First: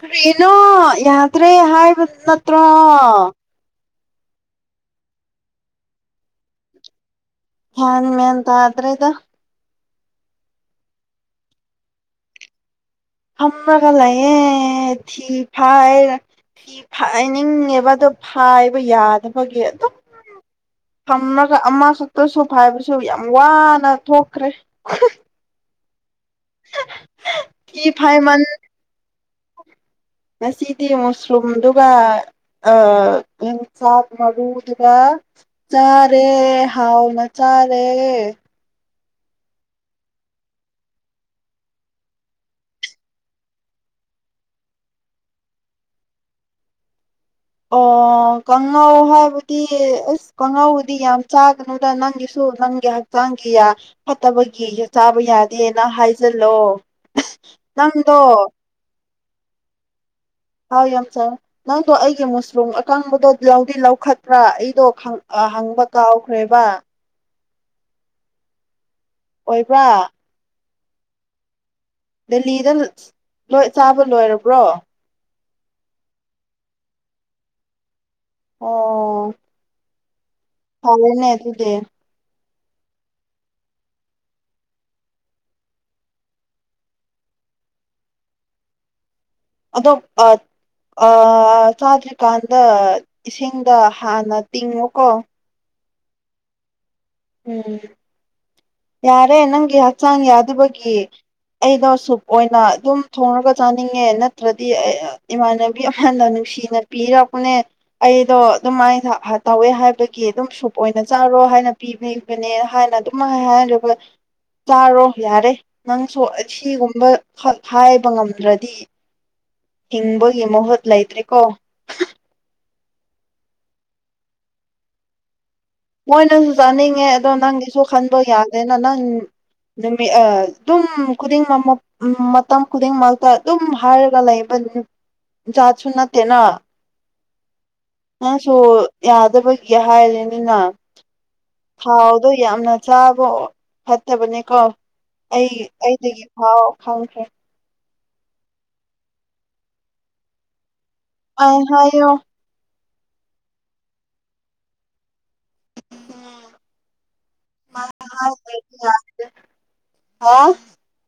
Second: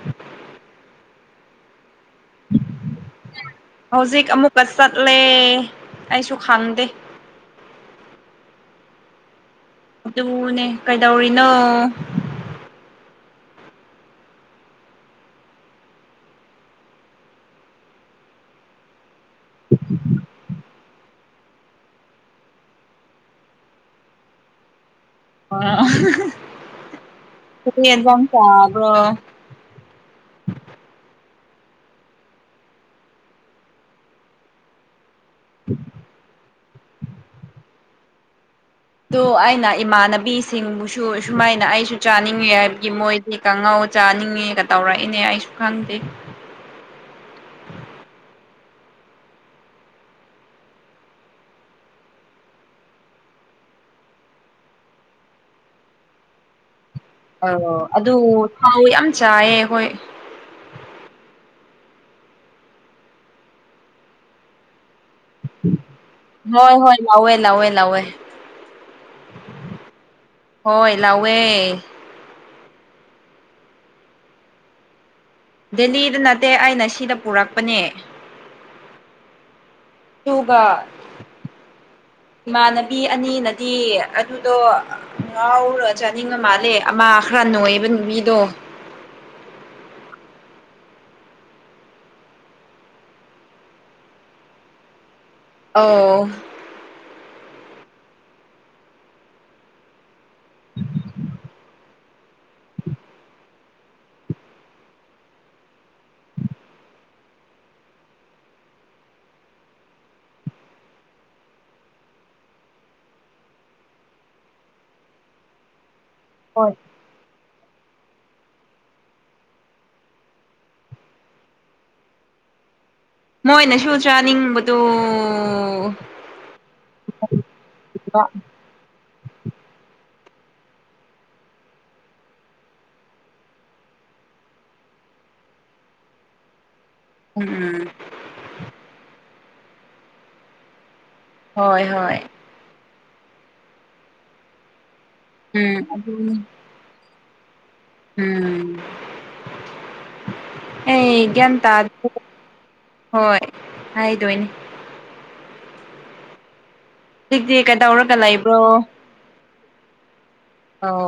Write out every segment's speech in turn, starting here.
ꯀꯔꯤꯅꯣ ꯌꯥꯗ꯭ꯔꯦ ꯍꯥꯏꯕꯗꯨ ꯅꯠꯇ꯭ꯔꯣ ꯍꯧꯖꯤꯛ ꯑꯃꯨꯛꯀ ꯆꯠꯂꯦ ꯑꯩꯁꯨ ꯈꯪꯗꯦ ꯍ ꯃ ꯇ ꯑꯗꯨ꯭ꯔꯦꯒ ꯑꯗꯨꯅꯦ ꯀꯩꯗꯧꯔꯤꯅꯣ ꯐ꯭ꯔꯒꯂꯌꯦ ꯊꯤ ꯐꯥꯏ ꯐꯤ ꯍꯥꯏꯅꯤꯡꯉꯦꯕ ꯑꯗꯣ ꯐꯥꯏꯕ ꯌꯥꯗꯕꯒꯤ ꯑꯗꯨꯝ ꯑꯃꯈꯛꯇꯁꯨ ꯐꯥꯏꯕꯁꯨ ꯌꯥꯝ ꯋꯥꯅ ꯊꯣꯛꯈ꯭ꯔꯦ ꯑ ꯊꯤ ꯐꯥꯏꯃꯟ ꯀꯝꯁ꯭ꯔꯣ ꯉꯁꯤꯗꯤ ꯃꯨꯁꯂꯨꯝꯗꯨꯒ ꯑ ꯏ ꯁꯥꯐ ꯃꯗꯒ ꯆꯥꯔꯦ ꯍꯥꯎꯅ ꯆꯥꯔꯦ ꯑꯗꯨꯣ ꯑꯩꯅ ꯏꯃꯥꯟꯅꯕꯤꯁꯤꯡꯕꯨꯁꯨ ꯁꯨꯃꯥꯏꯅ ꯑꯩꯁꯨ ꯆꯥꯅꯤꯡꯏꯤ ꯍꯥꯏꯕꯒꯤ ꯃꯣꯏꯗꯤ ꯀꯪꯍꯧ ꯆꯥꯅꯤꯡꯉꯦꯒ ꯇꯧꯔꯛꯏꯅꯦ ꯑꯩꯁꯨ ꯈꯪꯗꯦ ꯑꯣ ꯀꯥꯡꯉꯧ ꯍꯥꯏꯕꯗꯤ ꯑꯁ ꯀꯥꯡꯉꯧꯕꯨꯗꯤ ꯌꯥꯝ ꯆꯥꯒꯅꯨꯗ ꯅꯪꯒꯤꯁꯨ ꯅꯪꯒꯤ ꯍꯛꯆꯥꯡꯒꯤ ꯐꯠꯇꯕꯒꯤ ꯆꯥꯕ ꯌꯥꯗꯦꯅ ꯍꯥꯏꯖꯜꯂꯣ ꯑ ꯑꯗꯨ ꯊꯥꯎ ꯌꯥꯝ ꯆꯥꯏꯌꯦ ꯍꯣꯏ ꯑꯥꯎ ꯌꯥꯝ ꯆꯉꯦ ꯅꯪꯗꯣ ꯑꯩꯒꯤ ꯃꯨꯁꯔꯨꯝ ꯑꯀꯪꯕꯗꯣ ꯂꯧꯗꯤ ꯂꯧꯈꯠꯇ꯭ꯔꯥ ꯑꯩꯗꯣ ꯑ ꯍꯪꯕ ꯀꯥꯎꯈ꯭ꯔꯦꯕ ꯍꯣꯏ ꯍꯣꯏ ꯂꯧꯋꯦ ꯂꯋꯦ ꯑꯣꯏꯣꯏꯕꯥ ꯍꯣꯏ ꯂꯎꯋꯦ ꯂꯤꯂꯤꯗ ꯆꯥꯕ ꯂꯣꯏꯔꯕ꯭ꯔꯣ ꯗꯦꯍꯤꯗ ꯅꯠꯇꯦ ꯑꯩꯅ ꯁꯤꯗ ꯄꯨꯔꯛꯄꯅꯦ ꯑꯣ ꯑꯗꯨꯒ ꯐꯔꯦꯅꯦ ꯇꯨꯗꯦ ꯏꯃꯥꯟꯅꯕꯤ ꯑꯅꯤꯅꯗꯤ ꯑꯗꯨꯗꯣ ꯉꯥꯎꯔ ꯆꯥꯅꯤꯡꯉ ꯃꯥꯜꯂꯦ ꯑꯃ ꯈꯔ ꯀꯟꯣ ꯏꯕ ꯅꯨꯄꯤꯗꯣ ꯑꯗꯣ ꯑ ꯑ ꯆꯥꯗ꯭ꯔꯤꯀꯥꯟꯗ ꯏꯁꯤꯡꯗ ꯍꯥꯟꯅ ꯇꯤꯡꯉꯨꯀꯣ ꯑꯣ ꯎꯝ ꯌꯥꯔꯦ ꯅꯪꯒꯤ ꯍꯛꯆꯥꯡ ꯌꯥꯗꯕꯒꯤ ꯑꯩꯗꯣ ꯁꯨꯞ ꯑꯣꯏꯅ ꯑꯗꯨꯝ ꯊꯣꯡꯉꯒ ꯆꯥꯅꯤꯡꯉꯦ ꯅꯠꯇ꯭ꯔꯗꯤ ꯏꯃꯥꯟꯅꯕꯤ ꯑꯃꯅ ꯅꯨꯡꯁꯤꯅ ꯄꯤꯔꯛꯄꯅꯦ ꯑꯩꯗꯣ ꯑꯗꯨꯃꯥꯏꯅ ꯇꯧꯋꯦ ꯍꯥꯏꯕꯒꯤ ꯑꯗꯨꯝ ꯁꯞ ꯑꯣꯏꯅ ꯆꯥꯔꯣ ꯍꯥꯏꯅ ꯄꯤꯕꯤꯕꯅꯦ ꯍꯥꯏꯅ ꯑꯗꯨꯝ ꯍꯥꯏ ꯆꯥꯔꯣ ꯌꯥꯔꯦ ꯅꯪꯁꯨ ꯍꯣꯏ ꯑꯁꯤꯒꯨꯝꯕ ꯍꯥꯏꯕ ꯉꯝꯗ꯭ꯔꯗꯤ ꯍꯤꯡꯕꯒꯤ ꯃꯣꯍꯠ ꯂꯥꯏꯇ꯭ꯔꯤ ꯀꯣ ꯃꯣꯏꯅꯁꯨ ꯆꯥꯅꯤꯡꯕꯗꫭ ꯃꯣꯏꯅꯁꯨ ꯆꯥꯅꯤꯡꯉꯦ ꯑꯗꯣ ꯅꯪꯒꯤꯁꯨ ꯈꯟꯕ ꯌꯥꯗꯦꯅ ꯅꯪ ꯅꯨꯃꯤꯠ ꯑ ꯑꯗꯨꯝ ꯈꯨꯗꯤꯡꯃꯛ ꯃꯇꯝ ꯈꯨꯗꯤꯡꯃꯛꯇ ꯑꯗꯨꯝ ꯍꯥꯏꯔꯒ ꯂꯩ ꯂꯩꯕꯅ‌ꯦ ꯆꯥꯠꯁꯨ ꯅꯠꯇ‌ꯦꯅ ꯎꯝ ꯅꯪꯁꯨ ꯌꯥꯗꯕꯒꯤ ꯍꯥꯏꯔꯤꯅꯤꯅ ꯍꯣꯏ ꯍꯣꯏ ꯊꯥꯎꯗꯣ ꯌꯥꯝꯅ ꯆꯥꯕ ꯐꯠꯇꯕꯅꯤꯀꯣ ꯑꯩ ꯎꯝ ꯑꯩꯗꯒꯤ ꯑꯗꯨꯅꯤ ꯊꯥꯎ ꯈꯪꯈ꯭ꯔꯦ ꯎꯝ ꯑꯦ ꯑꯩ ꯒꯥ꯭ꯌꯟꯇ ꯍꯥꯏꯌꯣ ꯍꯣꯏ ꯍꯥꯏꯗꯣꯏꯅꯤ ꯍꯧꯖꯤꯛꯇꯤ ꯀꯩꯗꯧꯔꯒ ꯂꯩꯕ꯭ꯔꯣ ꯑꯎ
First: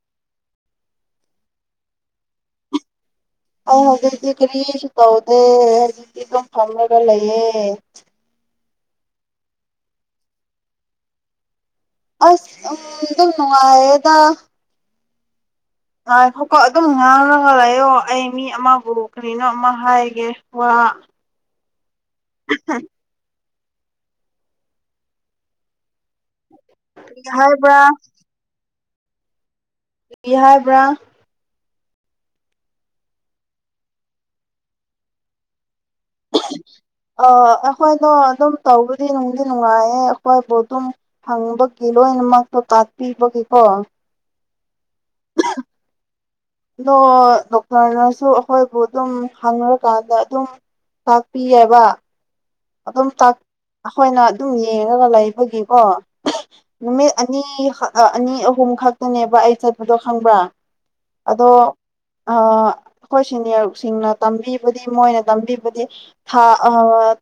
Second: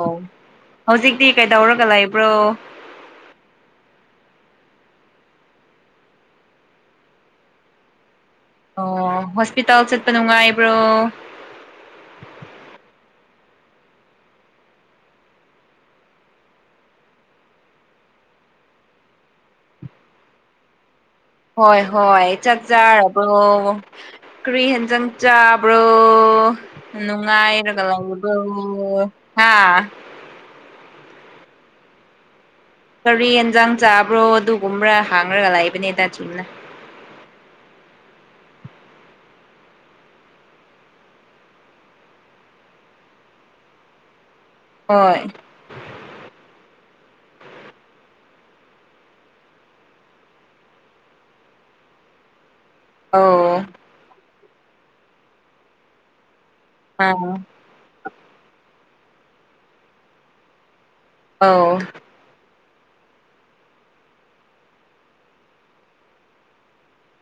ꯍꯧꯖꯤꯛꯇꯤ ꯀꯩꯗꯧꯔꯒ ꯂꯩꯕ꯭ꯔꯣ ꯑꯩ ꯍꯧꯖꯤꯛꯇꯤ ꯀꯔꯤꯁꯨ ꯇꯧꯗꯦ ꯍꯧꯖꯤꯛꯇꯤ ꯑꯗꯨꯝ ꯐꯝꯃꯒ ꯂꯩꯌꯦ ꯑꯣ ꯍꯣꯁꯄꯤꯇꯥꯜ ꯆꯠꯄ ꯅꯨꯡꯉꯥꯏꯕ꯭ꯔꯣ ꯑꯁ ꯅꯨꯡꯗꯤ ꯀꯥꯏꯌꯦꯗ ꯉꯈꯀꯣ ꯑꯗꯨꯝ ꯉꯥꯡꯉꯒ ꯂꯩꯥꯌꫭ ꯑꯩ ꯃꯤ ꯑꯃꯕꯨ ꯀꯔꯤꯅꯣ ꯑꯃ ꯍꯥꯏꯒꯦ ꯋꯥ ꯑ ꯍꯣꯏ ꯍꯣꯏ ꯆꯥꯛ ꯆꯥꯔꯕ꯭ꯔꯣ ꯀꯔꯤ ꯍꯦꯟꯖꯪ ꯆꯥꯕ꯭ꯔꯣ ꯑꯣ ꯀꯔꯤ ꯍꯥꯏꯕ꯭ꯔꯥ ꯅꯨꯡꯉꯥꯏꯔꯒ ꯂꯩꯕ꯭ꫪꫭ ꯍꯥ ꯀꯔꯤ ꯍꯥꯏꯕ꯭ꯔꯥ ꯀꯔꯤ ꯑꯦꯟꯁꯥꯡ ꯆꯥꯕ꯭ꯔꯣ ꯑꯗꯨꯒꯨꯝꯕ꯭ꯔꯥ ꯍꯥꯡꯉꯒ ꯂꯩꯕꯅꯦꯗ ꯆꯨꯝꯅ ꯑ ꯑꯩꯈꯣꯏꯗꯣ ꯑꯗꯨꯝ ꯇꯧꯕꯗꯤ ꯅꯨꯡꯗꯤ ꯅꯨꯡꯉꯥꯏꯌꯦ ꯑꯩꯈꯣꯏꯕꯨ ꯑꯗꯨꯝ ꯐꯪꯕꯒꯤ ꯂꯣꯏꯅꯃꯛ ꯇꯀꯥꯄꯤꯕꯒꯤ ꯀꯣ ꯍꫭꯏ ꯑꯗꯣ ꯗꯣꯛꯇꯔꯅꯁꯨ ꯑꯩꯈꯣꯏꯕꯨ ꯑꯗꯨꯝ ꯍꯪ꯭ꯔꯀꯥꯟꯗ ꯑꯗꯨꯝ ꯇꯥꯛꯄꯤ ꯌ‌ꯦꯕ ꯑꯗꯨꯝ ꯇꯥꯛ ꯑꯧ ꯑꯩꯈꯣꯏꯅ ꯑꯗꯨꯝ ꯌꯦꯡꯉꯒ ꯂꯩꯕꯒꯤꯀꯣ ꯅꯨꯃꯤꯠ ꯑꯥ ꯑꯅꯤ ꯑꯅꯤ ꯑꯍꯨꯝ ꯈꯛꯇꯅꯦꯕ ꯑꯩ ꯆꯠꯄꯗꯣ ꯈꯪꯕ꯭ꯔꯥ ꯑꯗꯣ ꯑꯧ ꯑ ꯑꯩꯈꯣꯏ ꯁꯤꯅꯤꯌꯔ ꯁꯤꯡꯅ ꯇꯝꯕꯤꯕꯗꯤ ꯃꯣꯏꯅ ꯇꯝꯕꯤꯕꯗꯤ ꯊꯥ ꯑ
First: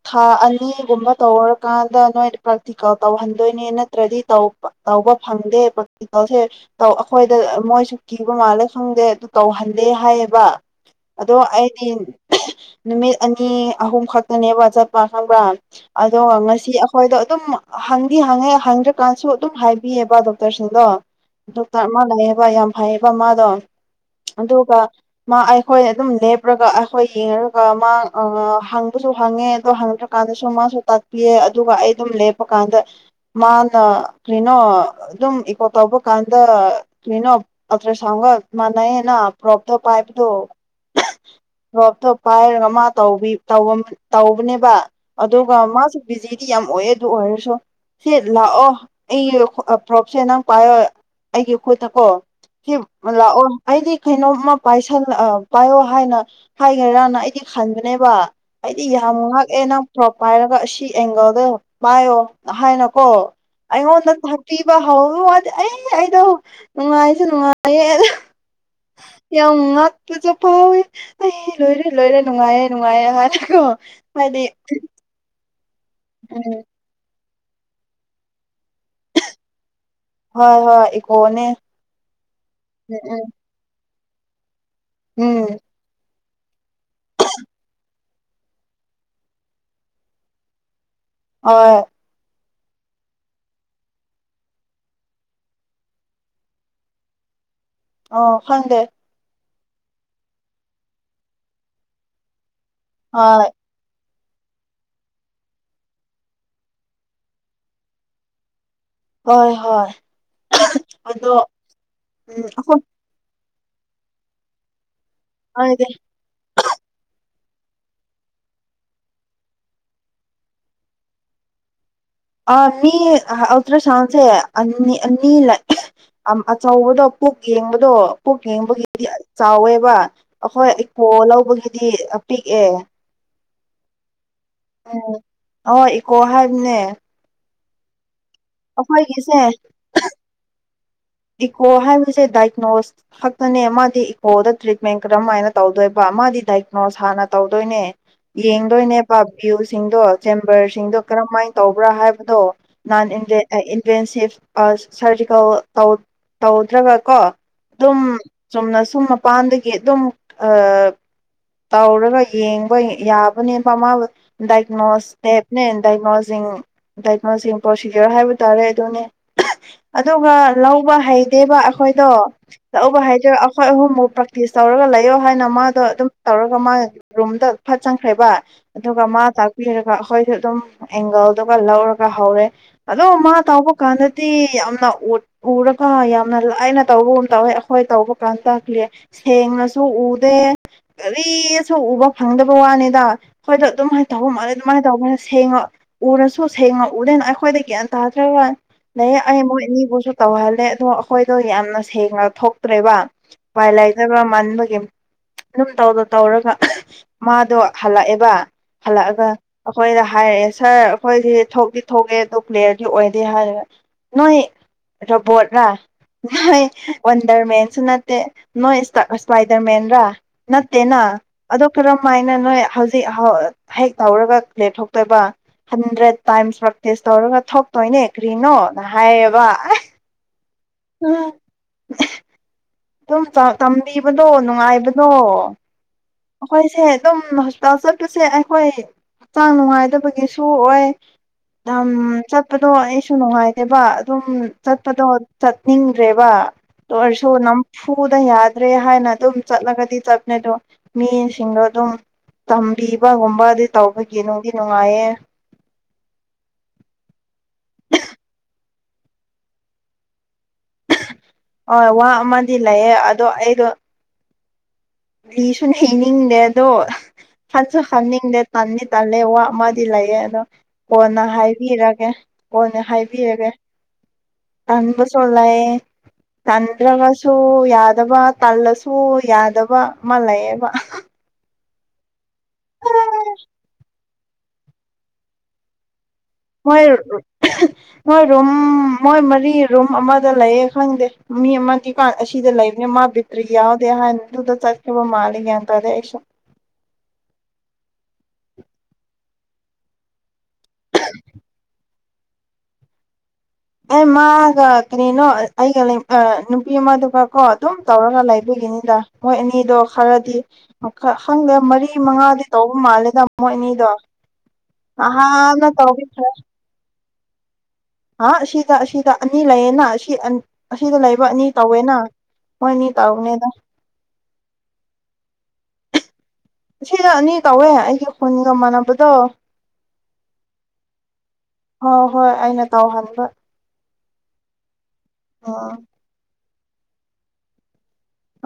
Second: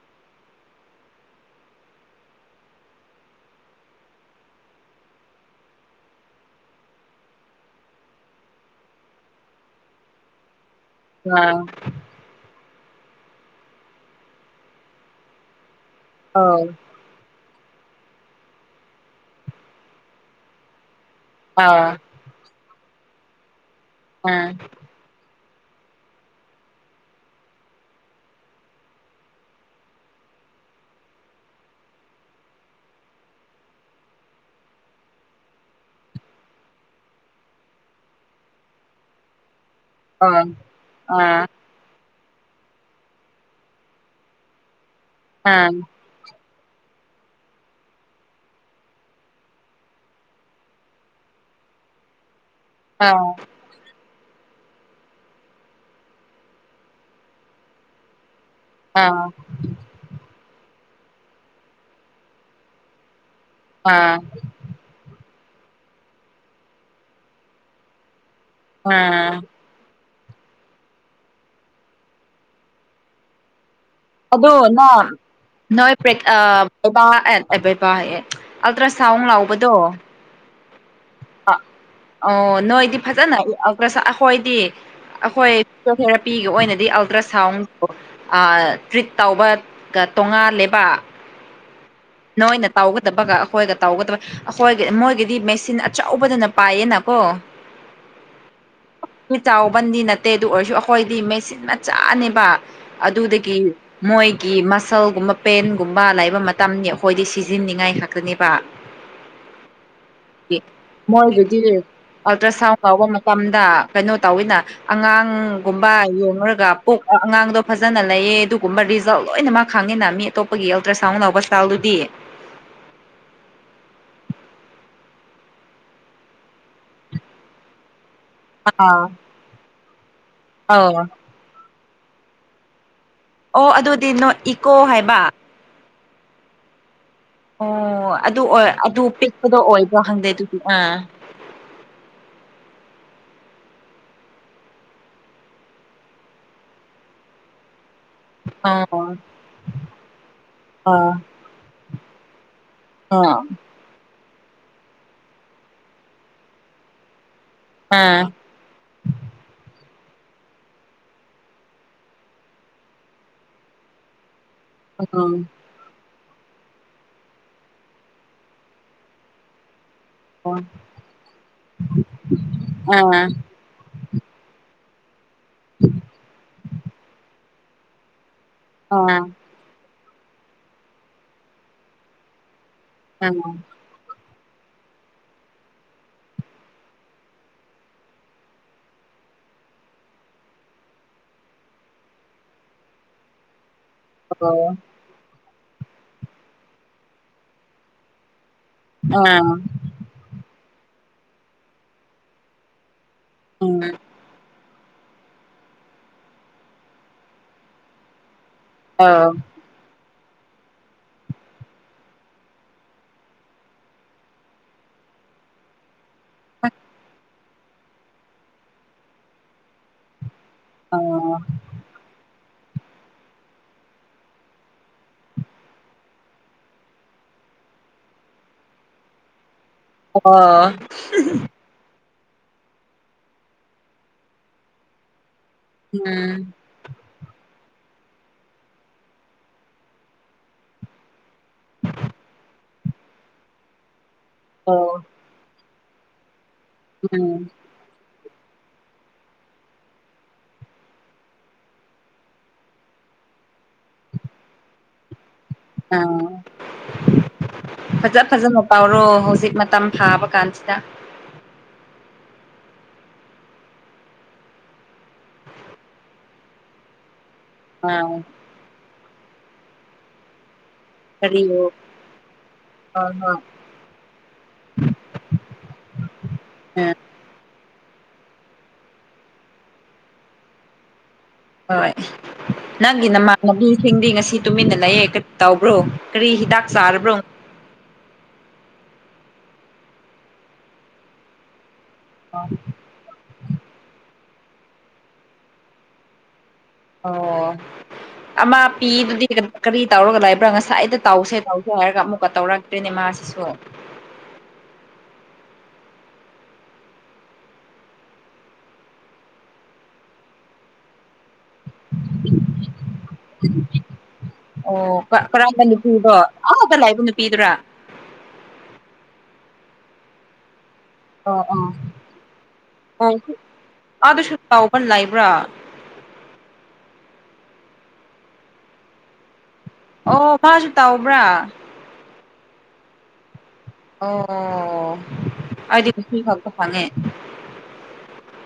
ꯊꯥ ꯑꯅꯤꯒꯨꯝꯕ ꯇꯧꯔꯀꯥꯟꯗ ꯅꯣꯏꯗ ꯄ꯭ꯔꯥꯛꯇꯤꯀꯦꯜ ꯇꯧꯍꯟꯗꯣꯏꯅꯦ ꯅꯠꯇ꯭ꯔꯗꯤ ꯇꯧꯄ ꯇꯧ ꯇꯧꯕ ꯐꯪꯗꯦ ꯄ꯭ꫪꯥꯛꯇꯤꯀ‌ꯦꯜꯁ‌ꯦ ꯇꯧ ꯑꯩꯈꯣꯏꯗ ꯃꯣꯏꯁꯨ ꯀꯤꯕ ꯃꯥꯜꯂꯦ ꯈꯪꯗꯦ ꯑꯗꯨ ꯇꯧꯍꯜꯂꯦ ꯍꯥꯏꯌꯦꯕ ꯑꯗꯣ ꯑꯥ ꯑꯩꯗꯤ ꯅꯨꯃꯤꯠ ꯑꯅꯤ ꯑꯍꯨꯝ ꯈꯛꯇꯅꯦꯕ ꯆꯠ ꯈꯪꯕ꯭ꯔꯥ ꯑꯗꯨꯒ ꯑꯧ ꯉꯁꯤ ꯑꯩꯈꯣꯏꯗꯣ ꯑꯗꯨꯝ ꯍꯪꯗꯤ ꯍꯪꯉꯦ ꯍꯪꯗ꯭ꯔꯀꯥꯟꯁꯨ ꯑꯗꯨꯝ ꯍꯥꯏꯕꯤꯑꯕ ꯗꯣꯛꯇꯔꯁꯤꯡꯗꯣ ꯗꯣꯛꯇꯔ ꯑꯥ ꯑꯃ ꯂꯩꯌꯦꯕ ꯌꯥꯝ ꯐꯩꯌꯦꯕ ꯃꯥꯗꯣ ꯑꯥ ꯑꯥ ꯑꯗꯨꯒ ꯃꯥ ꯑꯩꯈꯣꯏ ꯑꯗꯨꯝ ꯂꯦꯞꯔꯒ ꯑꯩꯈꯣꯏ ꯌꯦꯡꯉꯒꯀꫭ ꯃꯥ ꯍꯪꯕꯁꯨ ꯍꯪꯉꯦ ꯑꯗꯣ ꯍꯪꯗ꯭ꯔꯀꯥꯟꯗꯁꯨ ꯃꯥꯁꯨ ꯇꯥꯛꯄꯤꯌꯦ ꯑꯗꯨꯒ ꯑꯩ ꯑꯗꯨꯝ ꯂꯦꯞꯄꯀꯥꯟꯗ ꯃꯥꯅ ꯀꯩꯅꯣ ꯑ ꯑꯗꯨꯝ ꯏꯀꯣ ꯇꯧꯕ ꯀꯥꯟꯗ ꯀꯩꯅꯣ ꯑꯇ꯭ꯔ ꯁꯟꯉꫭ ꯃꯥꯟꯅꯩꯅ ꯄꫪꫭꯛ ꯄꯥꯏꯕꯗꯣ ꯑꯥ ꯑꯥ ꯑꯥ ꯔꯣꯞꯇ ꯄꯥꯏꯔꯒ ꯃꯥ ꯇꯧꯕꯤ ꯇꯧꯕ ꯇꯧꯅꯦꯕ ꯑꯗꯨꯒ ꯃꯥꯁꯨ ꯕꯤꯖꯤ ꯕꯤꯖꯤ ꯌꯥꯝ ꯑꯣꯏꯑꯦ ꯑꯗꯨ ꯑꯣꯏꯔꯁꯨ ꯁꯤ ꯂꯥꯛꯑꯣ ꯑꯩ ꯄ꯭ꯔꯣꯞꯁꯦ ꯅꯪ ꯄꯥꯏꯌꯣ ꯑꯩꯒꯤ ꯈꯨꯠꯇ ꯀꯣ ꯁꯤ ꯂꯥꯛꯑꯣ ꯑꯩꯗꯤ ꯀꯩꯅꯣꯝꯃ ꯄꯥꯏꯁꯜꯂ ꯑ ꯄꯥꯏꯌꯣ ꯍꯥꯏꯅ ꯍꯥꯏꫪ‌ꯦꯔꯥꯅ ꯑꯩꯗꯤ ꯈꯟꯕꯅꯦꯕ ꯑꯩꯗꯤ ꯑꯥ ꯌꯥꯝ ꯑꯥ ꯉꯥꯛ ꯇꯣꯞ ꯄꯥꯏꯔꯒ ꯑꯁꯤ ꯑꯦꯡꯒꯜꯗ ꯄꯥꯏꯌꯣ ꯍꯥꯏꯅꯀꯣ ꯑꯣ ꯅ ꯍꯇꯤꯕꯋꯅꯤ ꯑꯩ ꯑꯩꯗꯣ ꯅꯨꯡꯉꯥꯏꯁꯨ ꯅꯨꯡꯉꯥꯏꯌꯦ ꯑꯗꯨ ꯑꯥ ꯌꯥꯝ ꯉꯛ ꯄꯨꯁꯨ ꯐꯥꯎꯋꯦ ꯑꯩ ꯂꯣꯏꯔꯦ ꯂꯣꯏꯔꯦ ꯅꯨꯡꯉꯥꯏꯌꯦ ꯅꯨꯡꯉꯥꯏꯌꯦ ꯍꯥꯏꯔꯦꯀꯣ ꯑꯗꯨ ꯅ ꯅꯣꯏ ꯄꫪ‌ꯦꯛ ꯎꯝ ꯑ ꯑꯩꯕꯩꯕꯥ ꯍꯥꯏꯌ‌ꯦ ꯑꯜꯇ꯭ꯔꯥꯁꯥꯎꯟ ꯂꯥꯎꯕꯗꯣ ꯍꯣꯏ ꯍꯣꯏ ꯏꯀꯣꯅꯦ ꯑ ꯑꯣ ꯅ ꯎꯝ ꯏꯗꯤ ꯎꯝ ꯐꯖꯅ ꯑꯩꯈꯣꯏꯗꯤ ꯑꯩꯈꯣꯏ ꯎꯝ ꯐꯤꯦ ꯅꯨꯄꯤꯒ ꯑꯣꯏꯅꯗꯤ ꯑꯜꯇ꯭ꯔ ꯁꯥꯎꯟ ꯇ꯭ꯔꯤꯠ ꯇꯧꯕ ꯇꯣꯉꯥꯂꯦꯕ ꯍꯣꯏ ꯅꯣꯏꯅ ꯇꯧꯒꯗꯕꯒ ꯑꯩꯈꯣꯏꯒ ꯇꯧꯒꯗꯕ ꯑꯩꯈꯣꯏ ꯃꯣꯏꯒꯤꯗꯤ ꯃꯦꯆꯤꯟ ꯑꯆꯧꯕꯗꯨꯅ ꯄꯥꯏꯌꯦꯅꯀꯣ ꯑ ꯑꯣ ꯍꯪꯗꯦ ꯆꯥꯎꯕꯟꯗꯤ ꯅꯠꯇꯦ ꯑꯗꯨ ꯑꯣꯏꯔꯁꯨ ꯑꯩꯈꯣꯏꯗꯤ ꯃꯦꯆꯤꯟ ꯃ ꯆꯥꯅꯦꯕ ꯍꯣꯏ ꯑꯗꯨꯗꯒꯤ ꯃꯣꯏꯒꯤ ꯃꯁꯜꯒꯨꯝꯕ ꯄꯦꯟꯒꯨꯝꯕ ꯂꯩꯕ ꯃꯇꯝꯅꯤ ꯑꯩꯈꯣꯏꯗꯤ ꯁꯤꯖꯤꯟꯅꯅꯤꯡꯉꯥꯏ ꯈꯥꯛꯇꯅꯦꯕ ꯍꯣꯏ ꯍꯣꯏ ꯃꯣꯏ ꯑꯗꯣ ꯑꯗꯨꯗꯤ ꯎꯝ ꯑꯜꯇ꯭ꯔꯥꯁꯥꯎꯟ ꯑꯩꯈꯣꯏ ꯌꯥꯎꯕ ꯃꯇꯝ ꯀꯩꯅꯣ ꯇꯧꯋꯤꯅ ꯍꯥꯏꯗꯤ ꯑꯉꯥꯡꯒꯨꯝꯕ ꯌꯦꯡꯉꯨꯔꯒꯣꯛ ꯑꯉꯥꯡꯗꯣ ꯐꯖꯅ ꯂꯩꯌꯦ ꯑꯗꯨꯒꯨꯝꯕ ꯔꯤꯖꯜ ꯂꯣꯏꯅꯃꯛ ꯈꯪꯉꯤꯅ ꯃꯤ ꯑꯇꯣꯞꯄꯒꯤ ꯑꯜꯇ꯭ꯔ ꯁꯥꯎꯟ ꯂꯧꯕ ꯁ꯭ꯇꯥꯥꯏꯜꯗꯨꯗꯤ ꯑ ꯃꯤ ꯑꯇ꯭ꯔ ꯁꯥꯎꯟꯁꯦ ꯑꯅꯤ ꯑꯆꯧꯕꯗꯣ ꯀꯛ ꯌꯦꯡꯕꯗꯣ ꯀꯛ ꯑꯥ ꯌꯦꯡꯕꯒꯤꯗꯤ ꯌꯥꯝ ꯆꯥꯎꯋꯦꯕ ꯑꯩꯈꯣꯏ ꯑꯧ ꯏꯀꯣ ꯂꯧꯕꯒꯤ ꯗꯤꯄꯤꯛ ꯑꯦ ꯑꯣ ꯑꯗꯨꯗꯤ ꯅꯣ ꯏꯀꯣ ꯍꯥꯏꯕ ꯀꯣꯍꯅꯦ ꯑꯣ ꯑꯗꯨ ꯑꯗꯨ ꯄꯤꯛꯄꯗꯣ ꯑꯣꯏꯗ꯭ꯔꯣ ꯈꯪꯗꯦ ꯑꯗꯨꯗꯤ ꯑꯥ ꯏꯀꯣ ꯍꯥꯏꯕꯁꯦ ꯗꯥꯏꯒꯅꯣꯁ ꯈꯛꯇꯅꯦ ꯃꯥꯗꯤ ꯏꯀꯣꯗ ꯇ꯭ꯔꯤꯠꯃꯦꯟ ꯀꯔꯝ ꯍꯥꯏꯅ ꯇꯧꯗꯣꯏꯕ ꯃꯥꯗꯤ ꯗꯥꯏꯒꯅꯣꯁ ꯍꯥꯟꯅ ꯇꯧꯗꯣꯏꯅꯦ ꯌꯦꯡꯗꯣꯏꯅꯦ ꯑꯣ ꯄꯥꯕꯤꯌꯨꯁꯤꯡꯗꯣ ꯆꯦꯝꯕꯔꯁꯤꯡꯗꯣ ꯑꯥ ꯀꯔꯝꯍꯥꯏꯅ ꯇꯧꯕ꯭ꯔꯥ ꯍꯥꯏꯕꯗꯣ ꯅꯟ ꯏꯟꯚꯦꯟꯁꯤꯞ ꯁꯔꯖꯤꯀꯜ ꯇꯧꯗ꯭ꯔꯒ ꯀꯣ ꯑꯥ ꯑꯗꯨꯝ ꯑꯥ ꯆꯨꯝꯅ ꯁꯨꯝ ꯃꯄꯥꯟꯗꯒꯤ ꯑꯗꯨꯝ ꯑ ꯇꯧꯔꯒ ꯌꯦꯡꯕ ꯌꯥꯕꯅꯦꯃꯥꯕꯨ ꯎꯝ ꯑꯥ ꯑꯥ ꯗꯥꯏꯒꯅꯣꯁꯦꯞꯅꯦ ꯗꯥꯏꯅꯣꯁ ꯗꯥꯏꯅꯣꯁꯤꯡ ꯄ꯭ꯔꯣꯁꯤꯗꯤꯔ ꯍꯥꯏꯕ ꯇꯥꯔꯦ ꯑꯗꯨꯅꯦ ꯑꯗꯨꯒ ꯂꯧꯕ ꯍꯩꯇꯦꯕ ꯑꯩꯈꯣꯏꯗꯣ ꯂꯧꯕ ꯍꯩꯗꯕ ꯑꯩꯈꯣꯏ ꯑꯍꯨꯝꯃꯛ ꯄ꯭ꯔꯦꯛꯇꯤꯁ ꯇꯧꯔꯒ ꯂꯩ ꯍꯥꯏꯌꯣ ꯍꯥꯏꯅ ꯃꯥꯗꯣ ꯑꯗꯨꯝ ꯑꯗꯨꯒ ꯃꯥ ꯔꯨꯝꯗ ꯐꯠ ꯆꯪꯈ꯭ꯔꯦꯕ ꯑꯗꯨꯒ ꯃꯥ ꯇꯥꯛꯄꯤꯔꯒ ꯍꯣꯏ ꯑꯗꯨꯝ ꯑꯦꯡꯒꯜꯗꯨꯒ ꯂꯧꯔꯒ ꯍꯧꯔꯦ ꯑꯗꯣ ꯑꯥ ꯃꯥ ꯇꯥꯎꯕ ꯀꯥꯟꯗ ꯤ ꯌꯥꯝꯅ ꯎꯔꯒ ꯌꯥꯝꯅ ꯂꯥꯏꯅ ꯇꯧꯕꯒꯨꯝ ꯇꯧꯋꯦ ꯑꯩꯈꯣꯏ ꯇꯧꯕ ꯀꯥꯟ ꯇꯥꯛꯂꯤ ꯁꯦꯡꯅꯁꯨ ꯎꯗꯦ ꯀꯔꯤꯁꯨ ꯎꯕ ꯐꯪꯗꯕ ꯋꯥꯅꯤꯗ ꯍꯣꯏꯗꯣ ꯑꯗꯨꯃꯥꯏꯅ ꯇꯧꯕ ꯃꯥꯜꯂꯦ ꯑꯣ ꯑꯗꯨꯃꯥꯏꯅ ꯇꯧꯕ ꯃꯥꯜꯂꯦ ꯁꯦꯡꯉꯣ ꯎꯔꯁꯨ ꯁꯦꯡꯅ ꯎꯔꯦꯅ ꯑꯩꯈꯣꯏꯗ ꯒ꯭ꯌꯥꯟ ꯇꯥꯗ꯭ꯔꯒ ꯂꯩ ꯑꯥ ꯑꯩ ꯃꯣꯏꯅꯤꯕꯨꯁꯨ ꯇꯧꯍꯜꯂꯦ ꯑꯗꯣ ꯑꯩꯈꯣꯏꯗꯣ ꯌꯥꯝꯅ ꯁꯦꯡꯅ ꯊꯣꯛꯇ꯭ꯔꯦꯕ ꯋꯥꯏ ꯎꯝ ꯑꯥ ꯂꯥꯏꯗꯕ ꯃꯥꯟꯕꯒꯦ ꯑꯗꯨꯝ ꯇꯧꯗꯣ ꯇꯧꯔꯒ ꯃꯥꯗꯣ ꯍꯜꯂꯛꯑꯦꯕ ꯍꯜꯂꯛꯑꯒ ꯑꯩꯈꯣꯏꯗ ꯍꯥꯏꯔꯛꯑꯦ ꯁꯥꯔ ꯑꯩꯈꯣꯏꯁꯤ ꯊꯣꯛꯗꯤꯤ ꯊꯣꯛꯑꯦ ꯑꯗꯨ ꯄ꯭ꯂꯦꯌꯔꯗꯤ ꯑꯣꯏꯗꯦ ꯍꯥꯏꯔ ꯅꯣꯏ ꯣꯄꯣꯠꯅ ꯅꯣꯏ ꯋꯥꯟꯗꯔꯃꯦꯟꯁꯨ ꯅꯠꯇꯦ ꯅꯣꯏ ꯏꯁꯄꯥꯏꯗꯔ ꯃꯦꯟꯔꯥ ꯅꯠꯇꯦꯅ ꯑꯣ ꯑꯗꯣ ꯀꯔꯝ ꯍꯥꯏꯅ ꯅꯣꯏ ꯍꯧꯖꯤꯛ ꯍꯦꯛ ꯇꯧꯔꯒ ꯂꯦꯠ ꯊꯣꯛꯇꯣꯏꯕ ꯍꯟꯗ꯭ꯔꯦꯠ ꯇꯥꯏꯝꯁ ꯄ꯭ꯔꯥꯛꯛꯇꯤꯁ ꯇꯧꯔꯒ ꯊꯣꯛꯇꯣꯏꯅꯦ ꯀꯔꯤꯅꯣꯅ ꯍꯥꯏꯌꯦꯕ ꯑꯁ ꯑ ꯎꯝ ꯑꯗꯨꯝ ꯇꯝꯕꯤꯕꯗꯣ ꯅꯨꯡꯉꯥꯏꯕꯅꯣ ꯎꯝ ꯀꯣꯏꯁꯦ ꯑꯦꯝ ꯍ ꯆꯠꯄꯁꯦ ꯑꯩꯈꯣꯏ ꯍꯛꯆꯥꯡ ꯅꯨꯡꯉꯥꯏꯗꯕꯒꯤꯁꯨ ꯑꯣꯏ ꯎꯝ ꯆꯠꯄꯗꯣ ꯑꯩꯁꯨ ꯅꯨꯡꯉꯥꯏꯇꯦꯕ ꯑꯗꯨꯝ ꯑꯣ ꯆꯠꯄꯗꯣ ꯆꯠꯅꯤꯡꯗ꯭ꯔꯦꯕ ꯑꯣꯏꯔꯁꯨ ꯎꯝ ꯅꯝ ꯄꯨꯗ ꯌꯥꯗ꯭ꯔꯦ ꯍꯥꯏꯅ ꯑꯗꯨꯝ ꯆꯠꯂꯒꯗꯤ ꯆꯠꯄꯅꯦ ꯑꯗꯣ ꯃꯤꯁꯤꯡꯗꯣ ꯑꯗꯨꯝ ꯇꯝꯕꯤꯕꯒꯨꯝꯕ ꯑꯗꯨ ꯇꯧꯕꯒꯤ ꯅꯨꯡꯗꯤ ꯅꯨꯡꯉꯥꯏꯌꯦ ꯑꯥ ꯐꯖ ꯐꯖꯅ ꯄꯥꯎꯔꯣ ꯍꯧꯖꯤꯛ ꯃꯇꯝ ꯊꯥꯕ ꯀꯥꯟꯁꯤ ꯍꯣꯏ ꯋꯥ ꯑꯃꯗꯤ ꯂꯩꯌꯦ ꯑꯗꯣ ꯑꯩꯗꯣ ꯂꯤꯁꯨ ꯍꯩꯅꯤꯡꯗꯦ ꯑꯗꯣ ꯈꯠꯁꯨ ꯑꯥ ꯍꯥꯞꯅꯤꯡꯗꯦ ꯇꯥꯅꯤ ꯇ ꯋꯥ ꯑꯃꯗꯤ ꯂꯩꯌꯦꯦ ꯑꯗꯣ ꯀꯣꯟꯅ ꯀꯔꯤꯔꯣ ꯍꯥꯏꯕꯤꯔꯒꯦ ꯀꯣꯟꯅ ꯍꯣꯏ ꯍꯣꯏ ꯍꯥꯏꯕꯤꯔꯒꯦ ꯀꯕꯁꯨꯂꯦ ꯑꯥ ꯇꯟ꯭ꯔꯕꯁꯨꯨ ꯌꯥꯗ ꯌꯥꯗꯕ ꯇꯜꯂꯁꯨ ꯌꯥꯗꯕ ꯑꯃ ꯂꯩꯌꯦꯕ ꯍꯣꯏ ꯅꯪꯒꯤ ꯅꯃꯥꯟꯅꯕꯤꯁꯤꯡꯗꯤ ꯉꯁꯤ ꯇꯨꯃꯤꯟꯅ ꯂꯩꯌꯦꯦ ꯇꯕ꯭ꯔꯣ ꯃꯣꯏ ꯃꯣꯏ ꯔꯣꯝ ꯃꯣꯏ ꯃꯔꯤ ꯔꯨꯝ ꯑꯃꯗ ꯂꯩꯌꯦ ꯈꯪꯗꯦ ꯃꯤ ꯑꯃꯗꯤ ꯥꯟ ꯑꯁꯤꯗ ꯂꯩꯕꯅꯦ ꯃꯥ ꯕꯤꯇ꯭ꯔꯤ ꯌꯥꯎꯗꯦ ꯑꯍꯥꯟꯅ ꯑꯗꯨꯗ ꯆꯠꯈꯤꯕ ꯃꯥꯜꯂꯤꯦ ꯀꯌꯥꯟ ꯇꯥꯔꯦ ꯑꯩꯁ ꯑꯣ ꯑꯥ ꯄꯤꯗꯨꯗꯤ ꯀꯔꯤ ꯇꯧꯔꯒ ꯂꯩꯕ꯭ꯔꯥ ꯉꯁꯥꯏ ꯑꯩꯗ ꯇꯧꯁꯦ ꯇꯧꯁꯦ ꯍꯥꯏꯔꯒ ꯑꯃꯨꯛꯀ ꯇꯧꯔꯛꯇꯣꯏꯅꯦ ꯃꯥ ꯄꯥꯁꯁꯣ ꯑꯦ ꯃꯥꯒ ꯀꯔꯤꯅꯣ ꯑꯩꯒ ꯅꯨꯄꯤ ꯑꯃꯗꯨꯒ ꯀꯣ ꯑꯗꯨꯝ ꯇꯧꯔꯒ ꯂꯩꯕꯤꯒ ꯅꯤꯗ ꯍꯣꯏ ꯑꯅꯤꯗꯣ ꯈꯔꯗꯤ ꯈꯪꯗꯦ ꯃꯔꯤ ꯃꯉꯥꯗꯤ ꯇꯧꯕ ꯃꯥꯜꯂꯦ ꯑꯣ ꯀꯔꯝꯕ ꯅꯍꯥꯟꯅ ꯇꯧꯕꯤ ꯅꯨꯄꯤꯗꯣ ꯑꯍꯥꯕ ꯂꯥꯛꯏꯕ ꯅꯨꯄꯤꯗꯨꯔ ꯍꯥ ꯁꯤꯗ ꯁꯤꯗ ꯑꯅꯤ ꯂꯩꯌꯦꯦꯅ ꯁꯤ ꯑꯁꯤꯗ ꯂꯩꯕ ꯑꯣ ꯑꯅꯤ ꯑꯣ ꯇꯧꯋꯦꯅ ꯃꯣꯏ ꯑꯅꯤ ꯑꯣ ꯇꯧꯔꯨꯅꯦꯗ ꯑꯥꯗꯁꯨ ꯇꯧꯕ ꯂꯩꯕ꯭ꯔꯥ ꯁꯤꯅ ꯑꯅꯤ ꯀꯧꯋꯦ ꯑꯩꯒꯤ ꯈꯨꯟꯒ ꯃꯥꯟꯅꯕꯗꯣ ꯑꯣ ꯃꯥꯁꯨ ꯇꯕ꯭ꯔꯥ ꯍꯣꯏ ꯍꯣꯏ ꯑꯩꯅ ꯇꯧ ꯍꯥꯏꯕ ꯑꯣ ꯑꯩꯗꯤꯁꯨ ꯐꯒ ꯐꯉꯦ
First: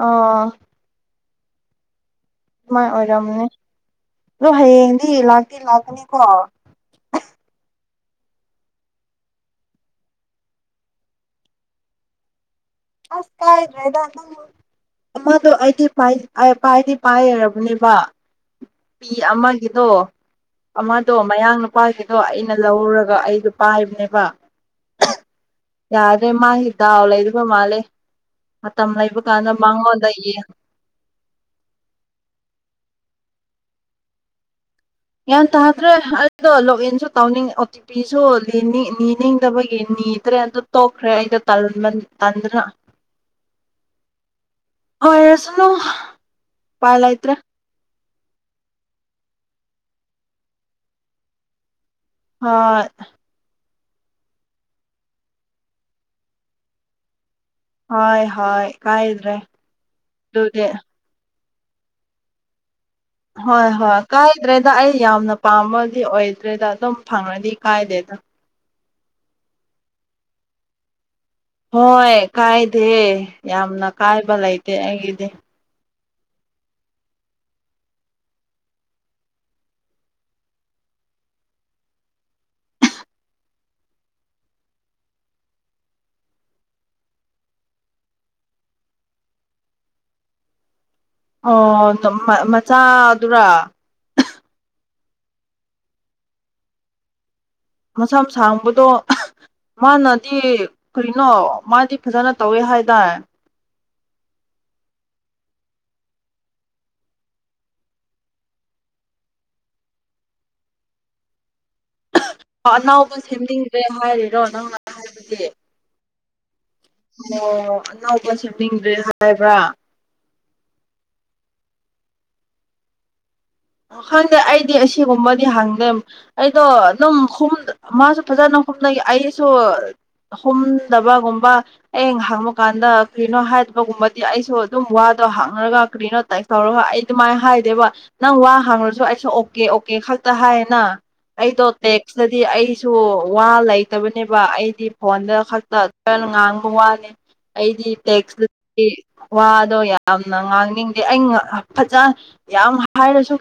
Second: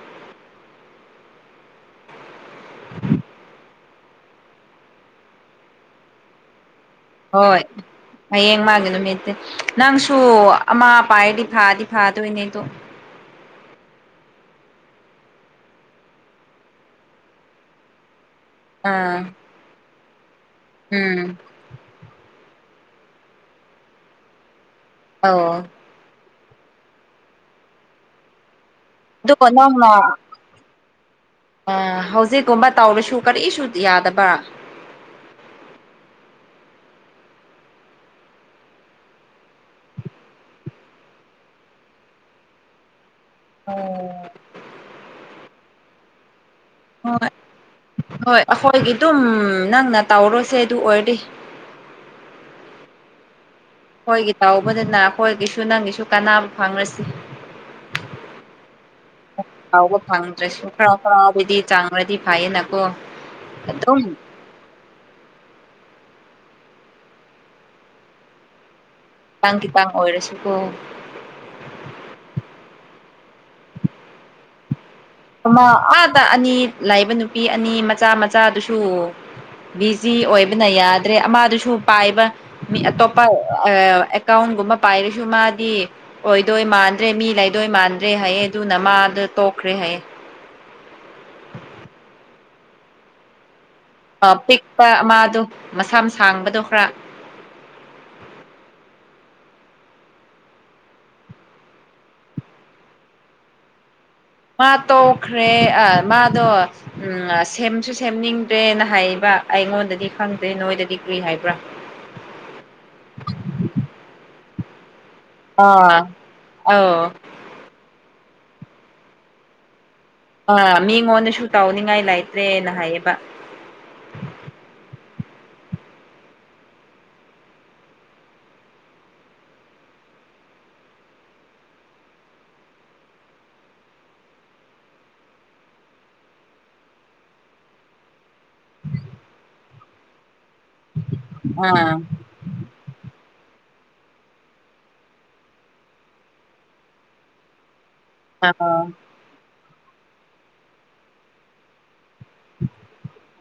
ꯑꯣ ꯑꯗꯨꯃꯥꯏꯅ ꯑꯣꯏꯔꯝꯅꯦ ꯑꯗꯣ ꯍꯌꯦꯡꯗꯤ ꯂꯥꯛꯇꯦ ꯂꯥꯛꯀꯅꯤꯀꯣ ꯍꯣꯏ ꯍꯌꯦꯡ ꯃꯥꯒꯤ ꯅꯨꯃꯤꯠꯇꯤ ꯅꯪꯁꯨ ꯑꯃꯥ ꯑꯄꯥ ꯍꯥꯏꯗꯤ ꯐꯥꯗꯤ ꯐꯥꯗꯣꯏꯅꯦꯗꯣ ꯑꯁ ꯀꯗ꯭ꯔꯦ ꯑꯃꯗꯣ ꯑꯩꯗꯤ ꯄꯥꯏꯗꯤ ꯄꯥꯏꯔꯔꯕꯅꯦꯕ ꯅꯨꯄꯤ ꯑꯥ ꯑꯃꯒꯤꯗꯣ ꯑꯃꯗꯣ ꯎꯝ ꯃꯌꯥꯡ ꯅꯨꯄꯥꯒꯤꯗꯣ ꯑꯩꯅ ꯑꯩꯅ ꯂꯧꯔꯒ ꯑꯩꯗꯣ ꯄꯥꯏꯕꯅꯦꯕ ꯑ ꯃꯔꯦ ꯃꯥ ꯏꯗꯥꯎꯂ ꯏꯗꯤ ꯄ ꯃꯥꯂꯦ ꯑꯗꯨꯒ ꯅꯪꯅ ꯑ ꯍꯧꯖꯤꯛꯀꯨꯝꯕ ꯇꯧꯔꯁꯨ ꯀꯔꯤ ꯁ ꯌꯥꯗꯕ꯭ꯔꯥ ꯒ꯭ꯟ ꯇꯥꯗ꯭ꯔꯦ ꯑꯩꯗꯣ ꯂꯣꯛ ꯏꯟꯁꯨ ꯇꯧꯅꯤꯡꯉ ꯑꯣ ꯇꯤ ꯄꯤꯁꯨ ꯅꯤꯡꯗꯕꯒꯤ ꯅꯤꯗ꯭ꯔꯦ ꯑꯗꯨ ꯇꯣꯛꯈ꯭ꯔꯦ ꯑꯩꯗꯣ ꯇ ꯇꯟꯗꯅ ꯎ ꯑꯣꯏꯣꯏꯔꯁꯅꯨ ꯄꯥꯏ ꯍꯣꯏ ꯂꯩꯇ꯭ꯔꯦ ꯍꯣꯏ ꯑꯩꯈꯣꯏꯒꯤ ꯑꯗꯨꯝ ꯅꯪꯅ ꯇꯧꯔꯨꯁꯦ ꯑꯗꯨ ꯑꯣꯏꯔꯗꯤꯦ ꯑ ꯑꯩꯈꯣꯏꯒꯤ ꯇꯧꯕꯅꯤꯅ ꯑꯩꯈꯣꯏꯒꯤꯁꯨ ꯅꯪꯒꯤꯁꯨ ꯀꯥꯟꯅꯕ ꯐꯪꯉꯁꯤ ꯍꯣꯏ ꯍꯣꯏ ꯀꯥꯏꯗ꯭ꯔꯦ ꯐꯥꯎꯕ ꯑꯗꯨꯗꯤ ꯐꯪꯗ꯭ꯔꯦꯁꯨ ꯈꯔꯥꯎ ꯈꯔꯥꯎꯕꯗꯤ ꯆꯥꯡꯒꯗꯤ ꯐꯥꯏꯌꯦ ꯅ ꯍꯣꯏ ꯍꯣꯏ ꯀꯥꯏꯗ꯭ꯔꯦꯗ ꯑꯩ ꯌꯥꯝꯅ ꯄꯥꯝꯃꯒ ꯗꯤ ꯑꯣꯏꯗ꯭ꯔꯦꯗ ꯑꯗꯨꯝ ꯐꯪꯉꯗꯤ ꯀꯥꯏꯗꯦꯗ ꯄꯥꯡ ꯈꯤ ꯄꯥꯡ ꯑꯣꯏꯔꯁꯨꯀꯣ ꯍꯣꯏ ꯀꯥꯏꯗꯦ ꯌꯥꯝꯅ ꯀꯥꯏꯕ ꯂꯩꯇꯦ ꯑꯩ ꯑꯃ ꯑꯥꯗ ꯑꯅꯤ ꯂꯥꯛꯏꯕ ꯅꯨꯄꯤ ꯑꯅꯤ ꯃꯆꯥ ꯃꯆꯥꯗꯨꯁꯨ ꯕꯤꯖꯤ ꯑꯣꯏꯕꯅ ꯌꯥꯗ꯭ꯔꯦ ꯑꯃꯗꯨꯁꯨ ꯄꯥꯏꯕ ꯃꯤ ꯑꯇꯣꯞꯄ ꯑꯦꯀꯥꯎꯟ ꯨꯒꯨꯝꯕ ꯄꯥꯏꯔꯁꯨ ꯃꯥꯗꯤ ꯑꯣꯏꯗꯣꯏ ꯃꯥꯟꯗ꯭ꯔꯦ ꯃꯤ ꯂꯩꯗꯣꯏ ꯃꯥꯟꯗ꯭ꯔꯦ ꯍꯥꯏꯌꯦ ꯑꯗꯨꯅ ꯃꯥꯗꯨ ꯄꯨꯈ꯭ꯔꯤ ꯍꯩꯌꯦ ꯑꯣ ꯗꯧ ꯃꯆꯥꯗꯨꯔꯣ ꯑ ꯄꯤꯛꯄ ꯑꯃꯥꯗꯣ ꯃꯁꯥꯝ ꯁꯥꯡꯕꯗꯣ ꯈꯔ ꯃꯁꯥꯝ ꯁꯥꯡꯕꯗꯣ ꯑꯍ ꯃꯥꯅꯗꯤ ꯀꯩꯅꯣ ꯃꯥꯗꯤ ꯐꯖꯅ ꯇꯧꯋꯦ ꯍꯥꯏꯗꯥꯏ ꯃꯥ ꯇꯣꯛꯈ꯭ꯔꯦ ꯑ ꯃꯥꯗꯣ ꯑꯝꯑ ꯁꯦꯝꯁꯨ ꯁꯦꯝꯅꯤꯡꯗ꯭ꯔꯦꯅ ꯍꯥꯏꯌꯦꯕ ꯑꯩꯉꯣꯟꯗꯗꯤ ꯈꯪꯗꯦ ꯅꯣꯏꯗꯗꯤ ꯀꯔꯤ ꯍꯥꯏꯕ꯭ꯔꯥ ꯑꯅꯥꯎꯕ ꯁꯦꯝꯅꯤꯡꯗ꯭ꯔꯦ ꯍꯥꯏꯔꯤꯔꯣ ꯅꯧꯅ ꯍꯥꯏꯕꯁꯦ ꯑꯥ ꯑꯧ ꯑꯣ ꯑꯅꯧꯕ ꯁꯦꯝꯅꯤꯡꯗ꯭ꯔꯦ ꯍꯥꯏꯕ꯭ꯔꯥ ꯑ ꯃꯤꯉꯣꯟꯗꯁꯨ ꯇꯧꯅꯤꯡꯉꯥꯏ ꯂꯩꯇ꯭ꯔꯦꯅ ꯍꯥꯏꯌꯦꯕ ꯈꯪꯗꯦ ꯑꯩꯗꯤ ꯑꯁꯤꯒꯨꯝꯕꯗꯤ ꯍꯪꯗꯦ ꯑꯩꯗꯣ ꯑꯗꯨꯝ ꯃꯥꯁꯨ ꯐꯖꯅ ꯅꯒꯤ ꯑꯩꯁꯨ ꯍꯨꯝꯗꯕꯒꯨꯝꯕ ꯍꯌꯦꯡ ꯍꯥꯡꯕ ꯀꯥꯟꯗ ꯀ꯭ꯔꯤꯅꯣ ꯍꯥꯏꯗꯕꯒꯨꯝꯕꯗꯤ ꯑꯩꯁꯨ ꯑꯗꯨꯝ ꯋꯥ ꯑꯗꯣ ꯍꯥꯡꯅꯔꯒ ꯀꯔꯤꯅꯣ ꯇꯥꯏ ꯇꯧꯔꯒ ꯑꯩ ꯑꯗꯨꯃꯥꯏꯅ ꯍꯥꯏꯗꯦꯕ ꯅꯪ ꯋꯥ ꯍꯥꯡꯉꯨꯔꯁꯨ ꯑꯩꯁꯨ ꯑꯣꯀꯦ ꯑꯣꯀꯦ ꯈꯛꯇ ꯍꯥꯏꯌꯦꯅ ꯑꯩꯗꯣ ꯑꯥ ꯇꯦꯛꯁꯇꯗꯤ ꯑꯩꯁꯨ ꯋꯥ ꯂꯩ ꯂꯩꯇꯕꯅꯦꯕ ꯑꯩꯗꯤ ꯐꯣꯟꯗ ꯈꯛꯇ ꯈꯔ ꯉꯥꯡꯕ ꯋꯥꯅꯦ ꯑꯩꯗꯤ ꯇꯦꯛꯁ ꯑꯥ ꯋꯥꯗꯣ ꯌꯥꯝꯅ ꯉꯥꯡꯅꯤꯡꯗꯦ ꯑꯩ ꯉꯑ ꯐꯖꯅ ꯌꯥꯝ ꯍꯥꯏꯔꯁꯨ